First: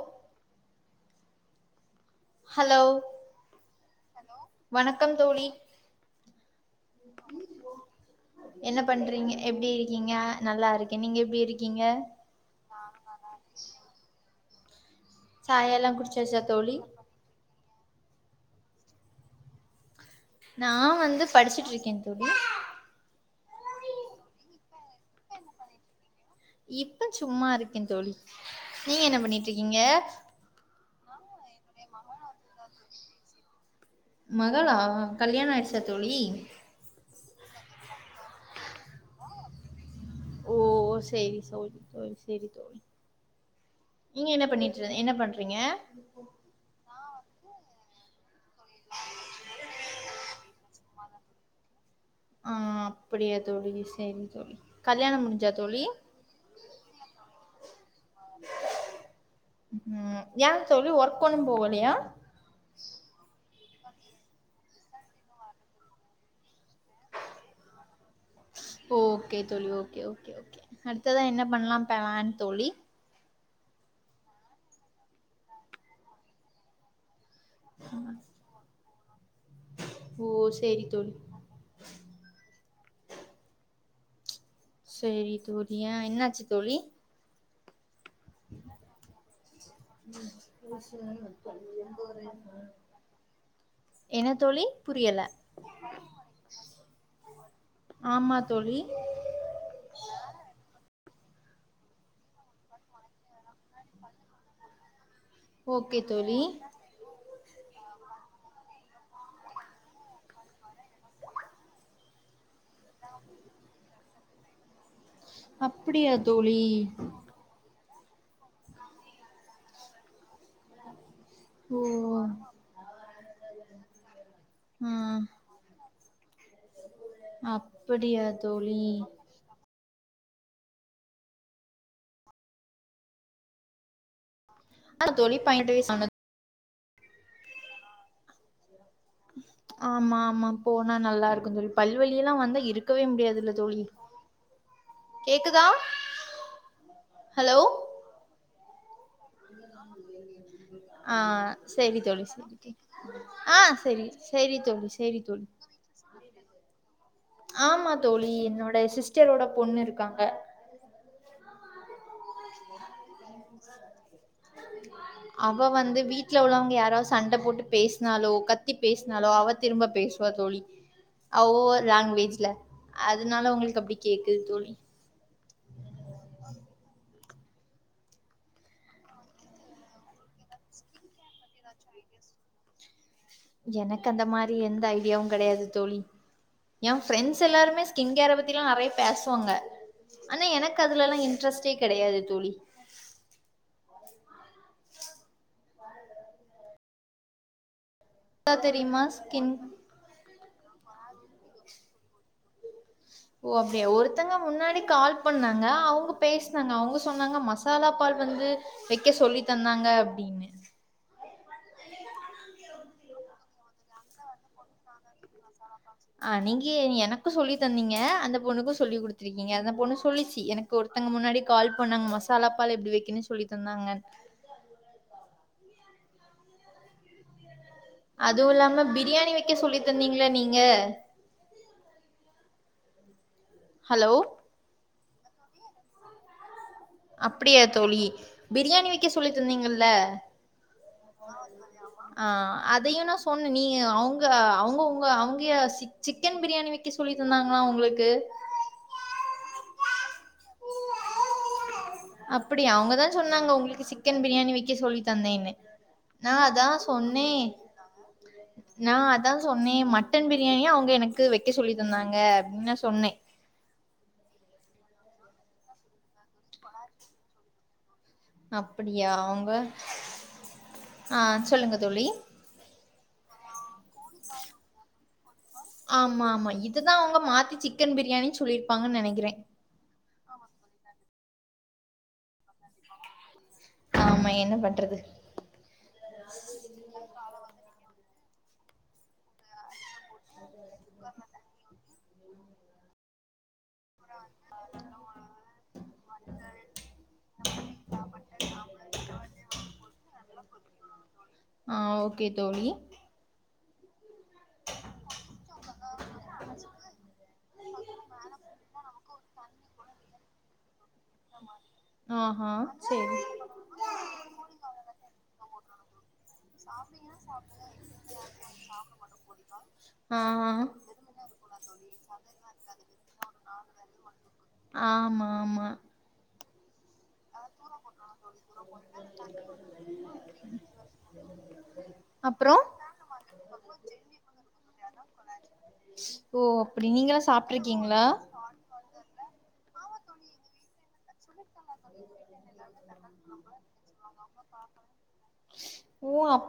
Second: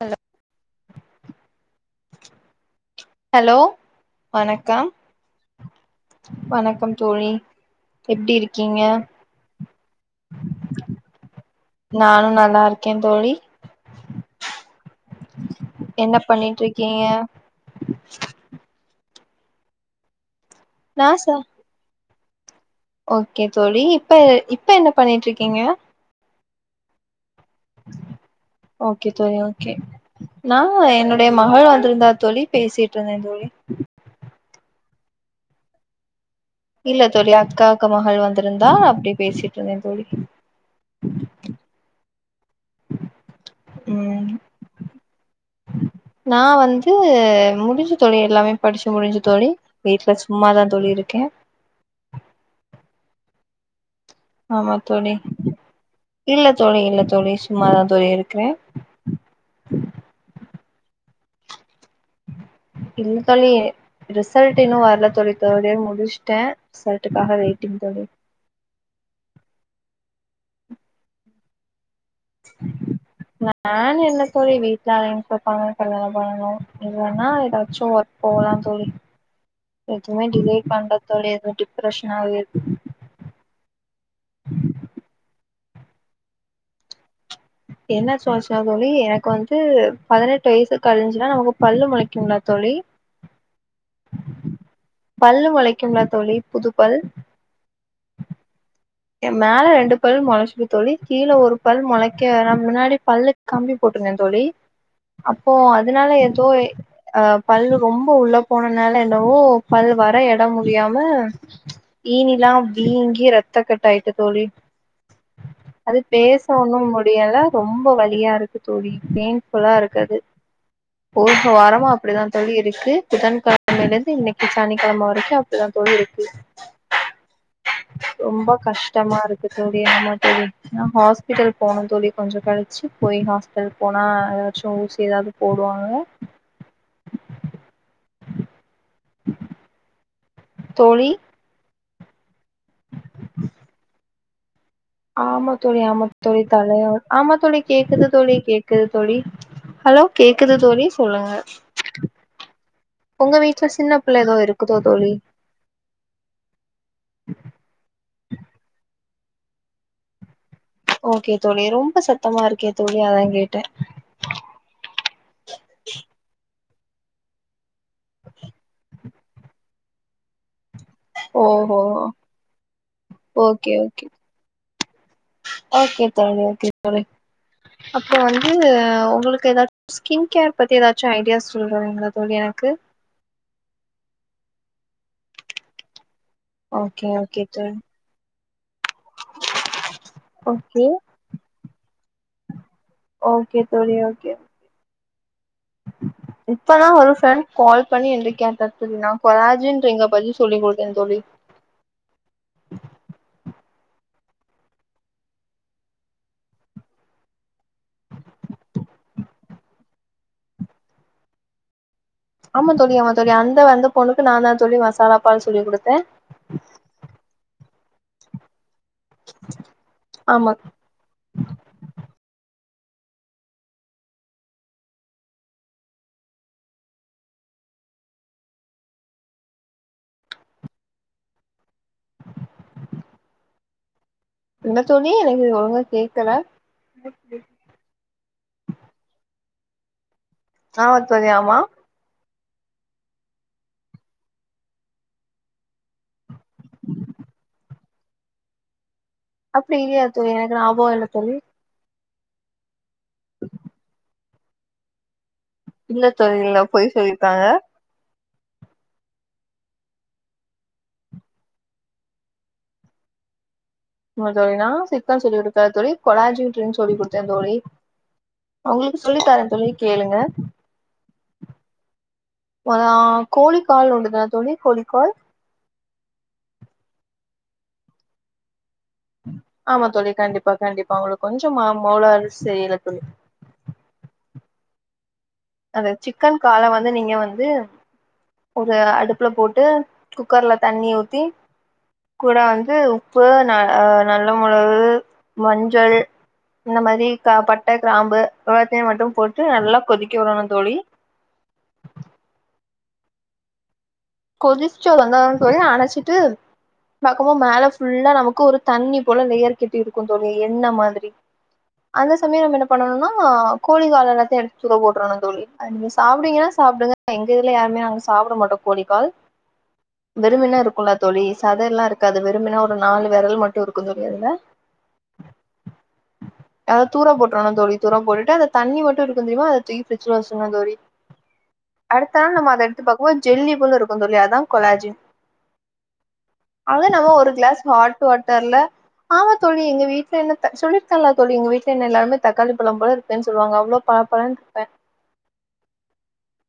Hello hello hello வணக்கம் தோழி வணக்கம் தோழி எப்டி என்ன இருக்கீங்க பண்றீங்க எப்படி இருக்கீங்க நல்லா இருக்கே நீங்க எப்படி இருக்கீங்க நானு நல்லா இருக்கே தோழி சாயால்லா என்ன குடிச்சாச்சா பண்ணிட்டு தோழி இருக்கீங்க நான் நா வந்து ச படிச்சிட்டு இருக்கேன் தோழி ஓகே தோழி இப்ப இப்ப என்ன பண்ணிட்டு இருக்கீங்க இப்ப சு சும்மா இருக்கேன்னு தோழி நீங்க ஓகே என்ன பண்ணிட்டு இருக்கீங்க டைய மகள் வந்திருந்தா தோழி பேசிட்டு இருந்தே தோழி மகளா கல்யாணம் ஆயிடுச்சா தோழி இல்ல தோழி அக்கா அக்க மகள் வந்திருந்தா அப்டி பேசிட்டு இருந்தேன் தோழி ஓ செரி செரி செரி ம் என்ன பண்ணிட்டு இருந்த- என்ன பண்றீங்க நான் வந்து முடிஞ்சி தோழி எல்லாமே படிச்சு முடிஞ்சி தோழி வீட்ல சும்மாதான் தோழி இருக் கே ஆ அப்படியா தோழி சரித் தோழி ஆமா தோழி கல்யாணம் முடிஞ்சா தோழி இல்ல தோழி இல்ல தோழி சும்மாதா தோழி இருக்கே ஏ தோழி ஒர் [unintelligible] போவலையா இல்ல தோழி ரிசல் ரிசல்ட் இன்னு வரல தோழி தேட்இயர் முடிச்சிட்டே சட்டுகாக வெயிட்டிங் தோழி ஓகே தோழி ஓகே ஓகே ஓகே அடுத்ததா என்ன பண்ணலா பண்ணலா தோழி நா என்ன தோழி வீட்ல அலைன்ஸ் பாப்பாங்க கல்யாணம் பண்ணணு இல்லனா எதாச்சு ஒர்க் போலா தோழி எதுவு ஓ சேரி தோழி [unintelligible] எதோ டிப்ரெஷ்னாவே இருக்கு செரி தோழி ஏ என்னாச்சு தோழி என்ன [unintelligible] தோழி எனக் வந்து பதனெட் வய்சு கழிஞ்சுதா நமக்கு பல்லு முளைக்குன்ல தோழி என்ன தோழி புரியல பல்லு முளைக்குங்ல தோழி புதுப்பல் ஆமா தோழி எ மேல ரெண்டு பல் மொளச்சிது தோழி கீழ ஒரு பல் மொளைக்க ந முன்னாடி பல்லுக் கம்பி போட்ருந்த தோழி அப்போ ஓகே அதனால தோழி எதோ அ பல்லு ரொம்ப உள்ள போனனால என்னவோ பல் வர எட முடியாம ஈனிலா வீங்கி ரத் தக்கட்டாய்ட்டு தோழி அது அப்டியா பேச தோழி ஒன்னு முடியல ரொம் ரொம்ப வலியா இருக்கு தோழி பெயின்ஃபுல்லா இருக்கது [inaudible] ஓ வாரம அப்டிதா தோழி இருக்கு புதன்கெழமையிலந்து இன்னிக்கி ஆ சனிக்கெழம வரைக்கு அப்டிதா தோழி இருக் கு அப்படியா ரொம்ப தோழி கஷ்டமாருக்கு தோழி ஆமா தோழி நா ஹாஸ்பிட்டல் போனு தோழி கொஞ்சோ கழிச்சு போய் ஹாஸ்பிட்டல் போனா ஊசி ஆ எதாவ்து தோழி பதினெட்டு போடுவாங்க வயசு ஆனது ஆமா ஆமா போனா தோழி நல்லாருக்கு தோழி பல்வலி எல்லா வந்தா இருக்கவே முடியாதுல்ல தோழி ஆமா கேக்குதா தோழி ஆமா தோழி தல ஆமா தோழி ஹலோ கேக்குது தோழி கேக் குது தோழி ஹலோ கேக்குது தோழி அ சொல்லுங்க செரி தோழி செரி உங்க [inaudible] அ வீட்ல சின்ன செரி பிள்ள ஏதோ செரி இருக்குதோ தோழி செரி தோழி ஆமா தோழி என்னோட சிஸ் டரோட பொண்ணு இருக்காங்க ஓகே தோழி ரொம்ப சத்தமா இருக்கே தோழி அதா கேட்ட அவ வந்து வீட்ல உள்ளவங்க யா ராவ்த் சண்ட போட்டு பேஸ்னாலோ கத்தி பேஸ் னாலோ அவ திரும்ப பேஸ்வா தோழி ஓ அவ ஓகோ லாங்குவேஜ்ல அதனால ஓகே உங்களுக்கு அப்டி ஓகே கேக்குது தோழி ஓகே தோழி ஓகே தோழி அப்போ வந்து உங்களுக்கு ஏதாச்சு ஸ்கின் கேர் பத்தி ஏதாச்சு ஐடியாஸ் சொல்றிங்களா தோழி எனக்கு எனக்கு அந்த மாரி எந்த ஜ டியா கிடையாது தோழி என் ஓகே ப்ரெண்ட்ஸ் ஓகே தோழி எல்லாருமே ஸ்கின் கேர பத்தி எல்லா நறைய பேசுவாங்க ஆனா எனக்கு ஓகே அதுல எல்லாம் இன்ட்ரெஸ்ட்டே கிடையாது தோழி ஓகே தோழி ஓகே இப்பதா ஒரு ஃப்ரெண்ட் கால் பணி என்ட கேட்டா தோழி தெரியுமா ஸ்கின் கொலாஜ்யின்றீங்க பதில் சொல்லி கொடுக்குறதோழி ஓ அப்படியா ஒருத்தங்க முன்னாடி கால் பண்ணாங்க அவங்க பேசினாங்க அவங்க சொன்னாங்க மசாலா பால் வந்து வெக்க சொல்லி தந்தாங்க அப்படின்னு ஆமா தோழி ஆமா தோழி அந்த வந்த பொண்ணுக்கு நான் தா சொல்லி மசாலா பால் சொல்லி கொடுத் அ நீங்கே எனக்கு சொல்லி தன்னீங்க அந்த பொண்ணுக்கும் சொ சொல்லி கொடுத்திருக்கீங்க அந்த பொண்ணு சொல்லிச்சு ஆமா எனக்கு ஒருத்தங்க முன்னாடி கால் பண்ணாங்க மசாலா ப்பால எப்படி வைக்கன்னு சொல்லி தந்தாங்க அதுவும் இல்லாம பிரியாணி வைக்க சொல்லி தந்தீங்கள நீங்க ஹலோ என்ன தோழி எனக்கு ஒழுங்க கேட்க்கல அப்படியா தோழி பிரியாணி வைக்க சொல்லி தந்தீங்கல்ல ஆமா தோழி ஆமா ஆ அதையும் நான் சொன்னேன் நீ அவங்க அவங்கவுங்க அவங்க சி சிக்கன் பிரியாணி வைக்க சொல்லி தந்தாங்களா உங்களுக்கு கு அப்படி இல்லையாது தோழி எனக்கு ஞாபகம் இல்ல தோழி அப்படி அவங்கதா சொன்னாங்க உங்களுக்கு சிக்க பிரியாணி வைக்க சொல்லி தந்தேன்னு இல்ல தோழி இல்ல பொய் சொல்லிருக்காங்க நான் அதான் சொன்னே மட்டன் பிரியாணிய அவங்க எனக்கு வைக்க சொல்லிதந்தாங்க அப்படின்னு நான் சொன்னே ஆமா தோழி நா சிக்கன் சொல்லி கொடுத்தே தோழி கொலாஜி ட்ங்கனு சொல்லி கொடுத்தே தோழி உங்களுக்கு அப்படியா சொல்லி தரே அவங்க தோழி கேளுங்க ஆ சொல்லுங்க தோழி ஆ மொத கோழி கால் உண்டு தான தோழி கோழி கால் ஆமா ஆமா இதுதான் அவங்க மாத்தி சிக்கன் பிரியாணின்னு சொல்லி ஆமா தோழி கண்டிப்பா கண்டிப்பா உங்களுக்கு கொஞ்சமா மோளறு செய்யறது ஆமா என்ன பண்றது அந்த சிக்கன் கால வந்து நீங்க வந்து ஒரு அடுப்புல போட்டு குக்கர்ல தண்ணி ஊத்தீ கூட வந்து உப்பு ந ஆ நல்ல மொளகு மஞ்சள் இந்த மாரி க பட்ட கிராம்பு எல்லாத்தையு மட்டும் போட்டு நல்லா கொதிக்க விடணு தோழி ஆ ஓகே தோழி கொதிச்சல் வந்தொன்ன தோழி அணைச்சிட்டு பாக்கும்போ மேல ஃபுல்லா நமக்கு ஒரு தண்ணி போல லேயர் கெட்டி இருக்கு தோழி எண்ண மாதிரி அந்த சமயோ ஆஹா நம்ம என்ன பண்ணணுனா சேரி கோழி கால எல்லாத்தையு எடுத்து தூர போட்டுறோணு தோழி அட்வைஸ் சாப்பிடுவிங்கன்னா சாப்டுங்க எங்க இதுல யருமே நாங்க சாப்பிட மாட்டோ கோழி கால் ஆ விரும்பின இருக்குல்ல தோழி சதை எல்லா இருக்காது விரும்பினா ஒரு நாலு விரல் மட்டு இருக்கு தோழி அதுல ஆமா ஆமா அப் தூர போட்டுறனு தோழி தூர போட்டுட்டு அந்த தண்ணி மட்டு இருக்குந் தெரியுமா அதை தூக்கி ஃபிரிட்ஜில வெச்சிருன்னு தோழி அடுத்த நாள் நம்ம அப்றோ அத எடுத்து பாக்கும்போது ஜெல்லி போல இருக்கு ஆமா தோழி அதா கொலாஜின் ஓ அப்டி அவ்ளனாலு நீங்களா ஒரு கிளாஸ் ஹாட் சாப்ட்ருக்கீங்களா வாட்டர்ல ஆமா தோழி எங்க வீட் ல என்னத்த சொல்லிருக்கல்ல தோழி எங்க வீட் ல என்ன எல்லாருமே தக்காளி பழம் போல இருப்பேன்னு சொல்லுவாங்க அவ்ளோ பள பள ப்பே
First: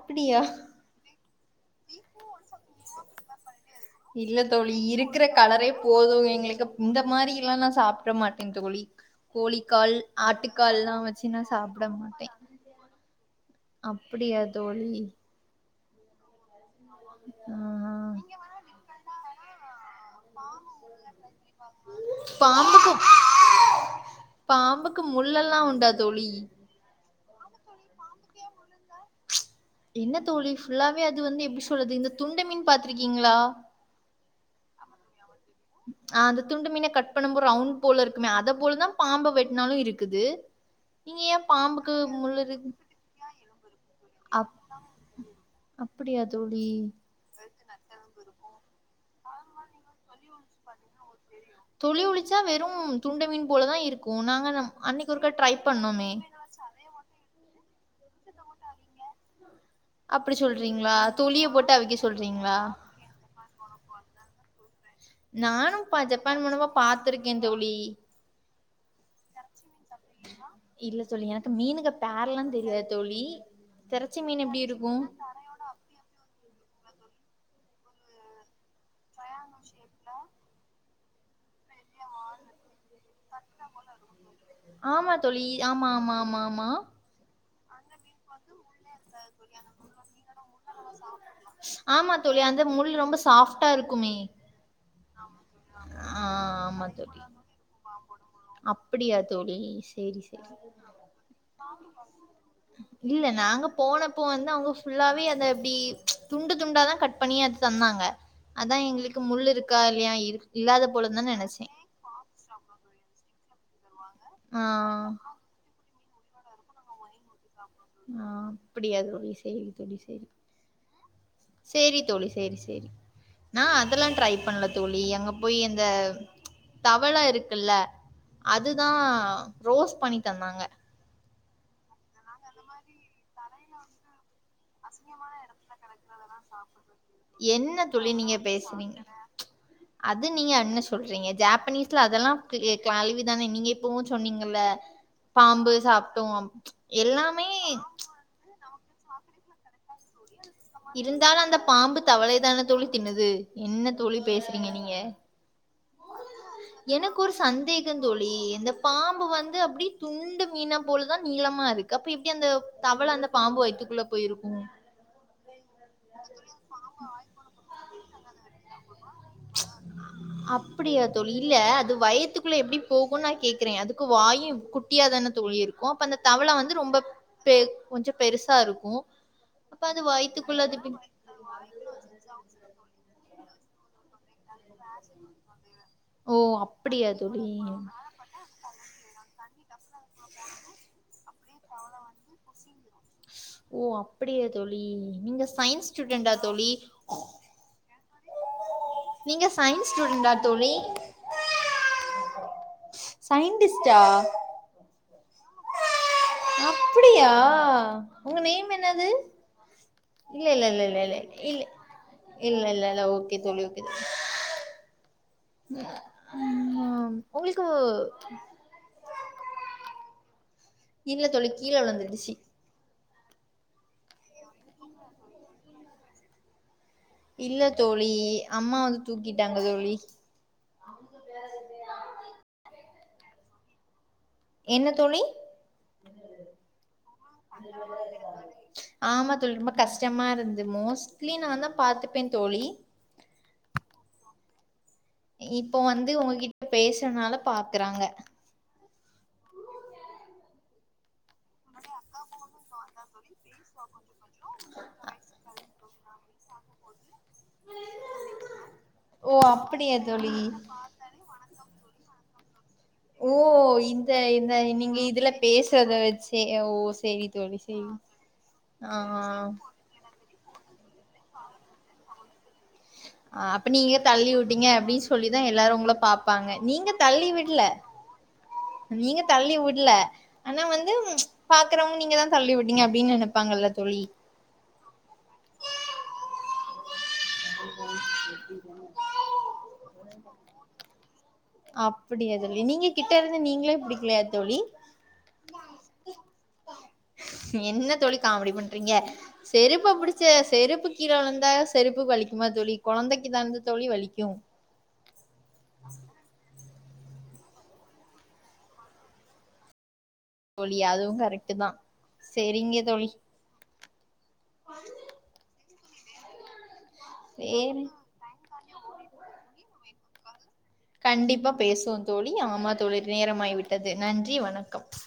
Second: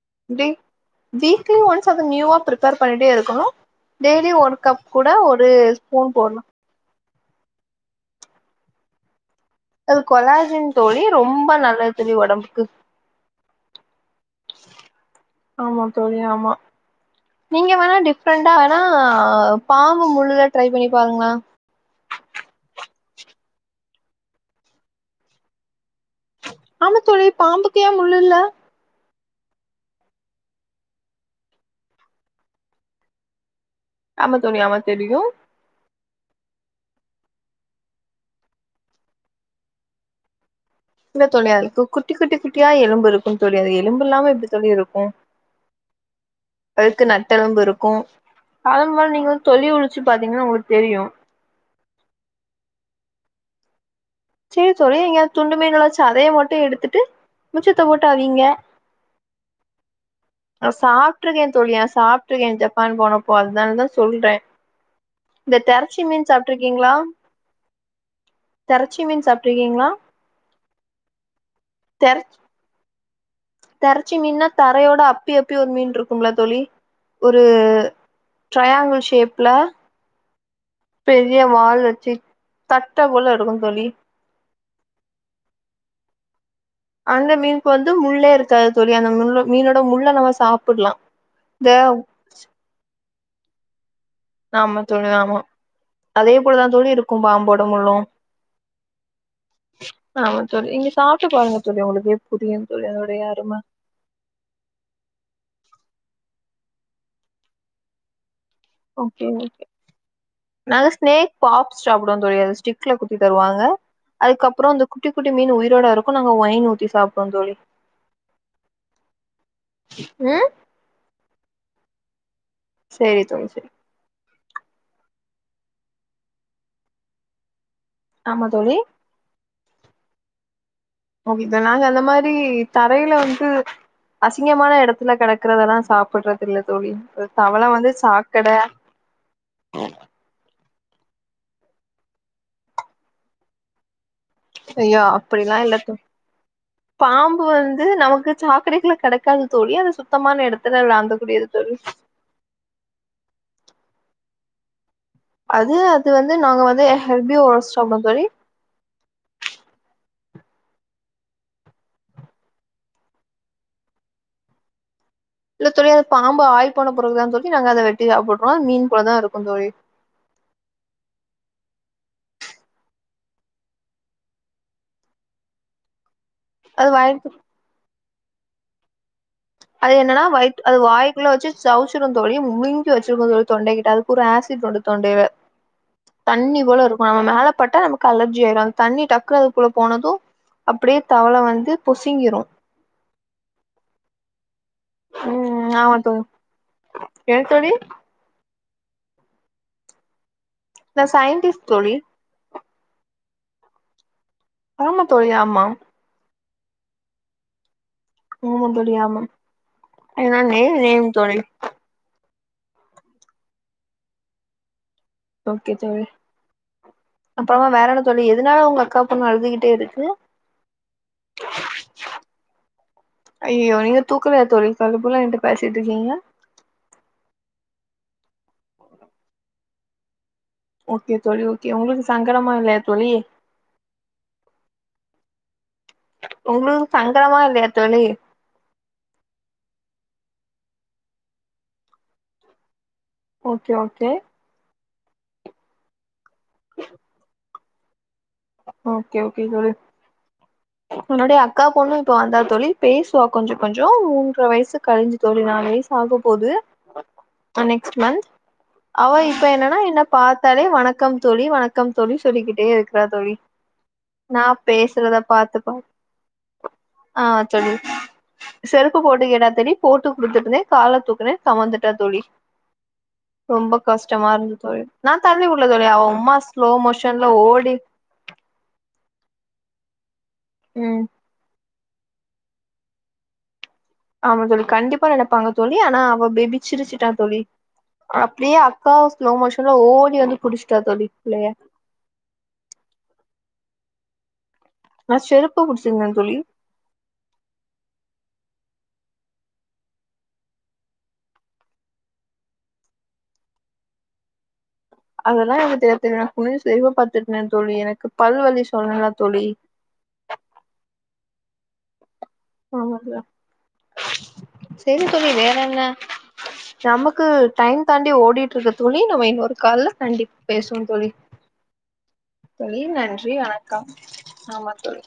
ப்டியா வீக்லி ஒன்ஸ் அத நியூவா ப்ரிப்பேர் பண்ணின்டே இருக்கணு டெய்லி இல்ல ஒரு தோழி கப் கூட ஒரு ஸ்பூன் போடுலா மாரி எல்லா நா சாப்பிட மாட்டேன் தோழி கோழிக்கால் அது கொலாஜின் ஆட்டுக்கால் எல்லா தோழி வெச்சு நா ரொம்ப சாப்பிட நல்லது தோழி மாட்டேன் ஒடம்புக்கு அப்டியா தோழி ஆமா தோழி ஆமா ஆ நீங்க வேணா டிஃப்ரெண்டா வேணா ஆ பா பாம்புக்கும் பாம்புக்கு முள்ளெல்லா உண்டா தோழி பாம்பு ஏ முள் இல்ல என்ன தோழி ஃபுல்லாவே அது வந்து எப்டி சொல்றது இந்த துண்ட மீன் பாத்திருக்கீங்ளா ஆமா தோழி ஆமா தெரியு ஆ அந்த துண்டு மீன கட் பண்ணும்போது ரவுண்ட் போல இருக்குமே அத போலதான் பாம்ப வெட்னாலு இருக்குது நீங்க இல்ல ஏ தோழி அதுக்கு பாம்புக்கு குட்டி குட்டி முள் குட்டியா இருக்கு எலும்பு இருக்கும் தோழி அது எலும்பு இல்லாம எப்டி அப் தோழி இருக்கு அப்டியா தோழி அதுக்கு நட்டெலும்பு இருக்கு அதும்போல நீங்க தொள்ளி உறிச்சு பாத்தீங்கன்னா உங்களுக்கு தெரியு தொளி ஒலிச்சா வெறும் துண்ட மீன் போலதான் இருக்கு சேரி தோழி இங்க துண்டு மீன வெச்சி சதைய மட்டு எடுத்துட்டு மிச்சத்தை போட்டு அவீங்க அப்படி அத சொல்றீங்களா? சாப்பிட்டு துளிய இருக்கேன் போட்டு தோழி அவிக்க சொல்றீங்களா? சாப்பிட்டுருக்கேன் ஜப்பான் போனப் ஓ அதனாலதா சொல்றே இந்த நானும் தெரச்சி மீன் ஜப்பான் மூலமா சாப்ட்ருக்கீங்களா பாத்துருக்கே தோழி தெரச்சி மீன் சாப்ட்ருக்கீங்களா இல்ல தோழி எனக்கு மீனுங்க பேரலாம் தெரியாது தோழி தெறச்சி திரச்ச மீன் மீன்னா எப்படி தரையோட இருக்கும்? அப்பி அப்பி ஒரு மீன் இருக்கும்ல்ல தோழி ஒரு டரையாங்கிள் ஷேப்ல பெரிய வால் வச்சு தட்ட போல இருக்கு தோழி ஆமா தோழி ஆமா ஆமா ஆமாம் அந்த மீனுக்கு வந்து முள்ளே இருக்காது தோழி அந்த முள் மீனோட முள்ள நம்ம சாப்டலாம் இந்த சாஃப்டா இருக் ஆமா தோழி ஆமா அதே போலதான் தொழில் இருக்கும் பாம்போடம் அப்புடியா தோழி சரி ஆமா சரி தோழி நீங்க சாப்ட்டு பாருங்க தோழி உங்களுக்கே புரியு தோழி இல்ல அதோடைய அரும நாங்க போனப்போ வந்து அவங்க ஃபுல்லாவே அத எப்டி துண்டு துண்டாதான் கட் பண்ணி அடுத்துட் வந்தாங்க அதான் எங்களுக்கு ஓகே முள் ஓகே இருக்கா இல்லையா இல்லாத போல தான் நெனைச்சேன் ரியாது ஸ்டிக்ல குத்தி தருவாங்க ங்க ஆ அதுக்கப்புறம் இந்த குட்டி குட்டி மீன் உயிரோட இருக் ப்ப நாங்க ஒய்ன் ஊத்தி சாப்டுவோம் தோழி ஆ அப்பிடியா தோழி சேரி சேரி ம் சேரி தோழி சேரி சேரி தோழி சேரி நான் அதெல்லா ட்ரை ப ண்ணல தோழி அங்க போய் அந்த தவள இருக்குல்ல ஆமா தோழி அதுதா ரோஸ் பண்ணி தந்தாங்க இதெல்லாங்க அந்த மாதிரி தரையில வந்து அசிங்கமான எடத்துல கெடக்குறதெல்லா சாப்பிடுறது இல்லை தோழி ஒரு தவள என்ன வந்து தோழி நீங்க சாக்கட பேசுறீங்க? அது நீங்க என்ன சொல்றீங்க ஜாப்பனீஸ்ல அதெல்லாம் எ க கழுவிதானே நீங்க எப்போவு ஐயோ அப்பிடில்லா இல்லத் தோழ் சாப்ட்டோம் பாம்பு எல்லாமே வந்து நமக்கு சாக்கடைகள கெடக்காது தோழி அது சுத் இருந்தாலு அந்தப் பாம்பு தவளயதானே தோழி தின்னுது என்ன தோழி பேசுறீங்க நீங்க அது வந்து நாங்க வந்து எனக்கு ஒரு ஹெர்பிவோரஸ் சாப்டுவோ சந்தேகந் தோழி இந்த பாம்பு வந்து அப்டி துண்டு மீனைப் போல தான் நீளமா இருக்கு அப்ப எப்டி அந்தத் தவள அந்த பாம்பு வயித்துக்குள்ள போயிருக்கும் இல்ல தோழி அந்த பாம்பு ஆய் போன பிறகுதா தோழி நாங்க அத வெட்டி சாப்பிடறோ அது மீன் போலதா இருக்கு தோழி அப்படியா இல்ல அது வயித்துக்குள்ள எப்பிடி போகு நா கேக்குறே அதுக்கு வாயு குட்டியா தான தோழி இருக்கு அப்ப அந்த தவள வந்து அது ரொம்ப வயித்து பே கொஞ்ச பெருசா இருக்கு அது என்னனா வயித் அது வாய்குள்ள வச்சு சவுச்சிரு தோழி முழுங்கி வச்சிருக்கு அதோட தொண்டை கிட்ட ஒரு ஆஸி ட் ஓடு தொண்டைல ஓ! தண்ணி போல அப்படியா இருக்கு நம்ம தோழி? மேலபட்டா நமக்கு அலர்ஜி ஆயிரு அந்த தண்ணி டக் குனு அதுக்குள்ள போனது அப்பிடியே தவள வந்து பொசுங்கிரு ஓ அப்புடிய தோழி நீங்க ம் சயின்ஸ் ஆமா ஸ்டூடெண்டா தோழி என்ன தோழி நீங்க சயின்ஸ் ஸ்டூடண்டா நா சயின்டிஸ்ட் தோழி சயின்டிஸ்டா ஆமா தோழி ஆமா அப்புடியா உங்க ஆமா நேம் தோழி என்னது ஆமா ஏனா இல்ல இல்ல நேம் இல்ல நேம் இல்ல தோழி இல்லே இல்லல்ல இல்ல ஓகே தோழி ஓகே தோழி ஓகே தோழி ம். அப்பறமா வேற என்ன உங்களுக்கு தோழி எதனால உங்க அக்கா பொண்ணு அழுதுகிட்டே இருக்கு இல்ல தோழி கீழ விழுந்துடுச்சு ஐயயோ நீங்க தூக்கவேல தோழி அதுக்குள்ள என்ட்ட பேசிட்ருக்கிங்க இல்ல தோழி அம்மா வந்து தூக்கிட்டாங் க தோழி ஓகே தோழி ஓகே உங்களுக்கு சங்கடமா இல்லயா தோழி என்ன தோழி உங்களுக்கு சங்கடமா இல்லயா தோழி ஆமா தோழி ரொம்ப கஷ்டமா இருந்து மோஸ்ட்லி நாந்தா பாத்துப்பே தோழி ஓகே ஓகே இப்போ வந்து உங்ககிட்ட பேசுறனால பாக்கறாங்க ஓகே ஓகே தோழி என்னுடைய அக்கா பொண்ணு இப்ப வந்தா தோழி பேசுவா கொஞ்ச கொஞ்ச மூன்ற வயசு கழிஞ்சு தோழி நாலு வயசு ஆகப்போது நெக்ஸ்ட் மன்த் அவ ஓ இப்ப என்னனா அப்படியா என்ன தோழி பாத்தாலே வணக்கம் தோழி வணக்கம் தோழி சொல்லிகிட்டே இருக் ஓ இந்த இந்த நீங்க பேசுறத இதுல பாத்து பாத் பேசறத வச்சே ஓ சரி தோழி சரி ஆ ஆ வித்துடுத்தே கால தூக்குறே கமந்துட்டா தோழி அப்ப ரொம்ப நீங்க கஷ்டமா தள்ளி இருந்து விட்டீங்க தோழி அப்படின்னு நா சொல்லிதான் தள்ளிவுடல எல்லாரும் தோழி உங்கள அவ வும்மா பாப்பாங்க ஸ்லோ நீங்க மோஷன்ல தள்ளி ஓடி விடல நீங்க தள்ளிவிடல ஆனா வந்து ம் பா பாக்கிறவங்க நீங்கதா தள்ளி விட்டங்க அப்டின்னு நைப்பாங்கல்ல ஆமா தோழி கண்டிப்பா நெனைப்பாங்க தோழி ஆனா அவ பேபி சிரிச்சிட்டா ஸ்லோ மோஷன்ல ஓடி வந்து புடிச்சுட்டா தோழி புள்ளைய அப்டிய தோழி நீங்க கிட்ட இருந்து நீங்களே பிடிக் ல்லையா தோழி ந செருப்பு புடிச்சிருந்த தோழி றிங்க செருப்பு புடிச்ச செருப்பு கீழ உழுந்தா செருப்புக்கு வலிக் ஆமா தோழி கொழந்தைக்கு தாந்த தோழி வலிக்கு அதெல்லா எங்க [unintelligible] [unintelligible] தோழி எனக்கு பல்வலி சொன்னன்ல தோழி தோழி அதுவு கரெக்ட்டு தா செரிங்க தோழி சேரி தோழி வேற என்ன நமக்கு டைம் சேரி தாண்டி ஓடி ட்டுற்கு தோழி நம்ம இன்னொரு கால்ல கண்டிப் கண்டிப்பா பேசுவோ தோழி ஆமா தோழி நன்றி நேரமாய் வணக்கம் விட்டது நன்றி ஆமா வணக்கம் தோழி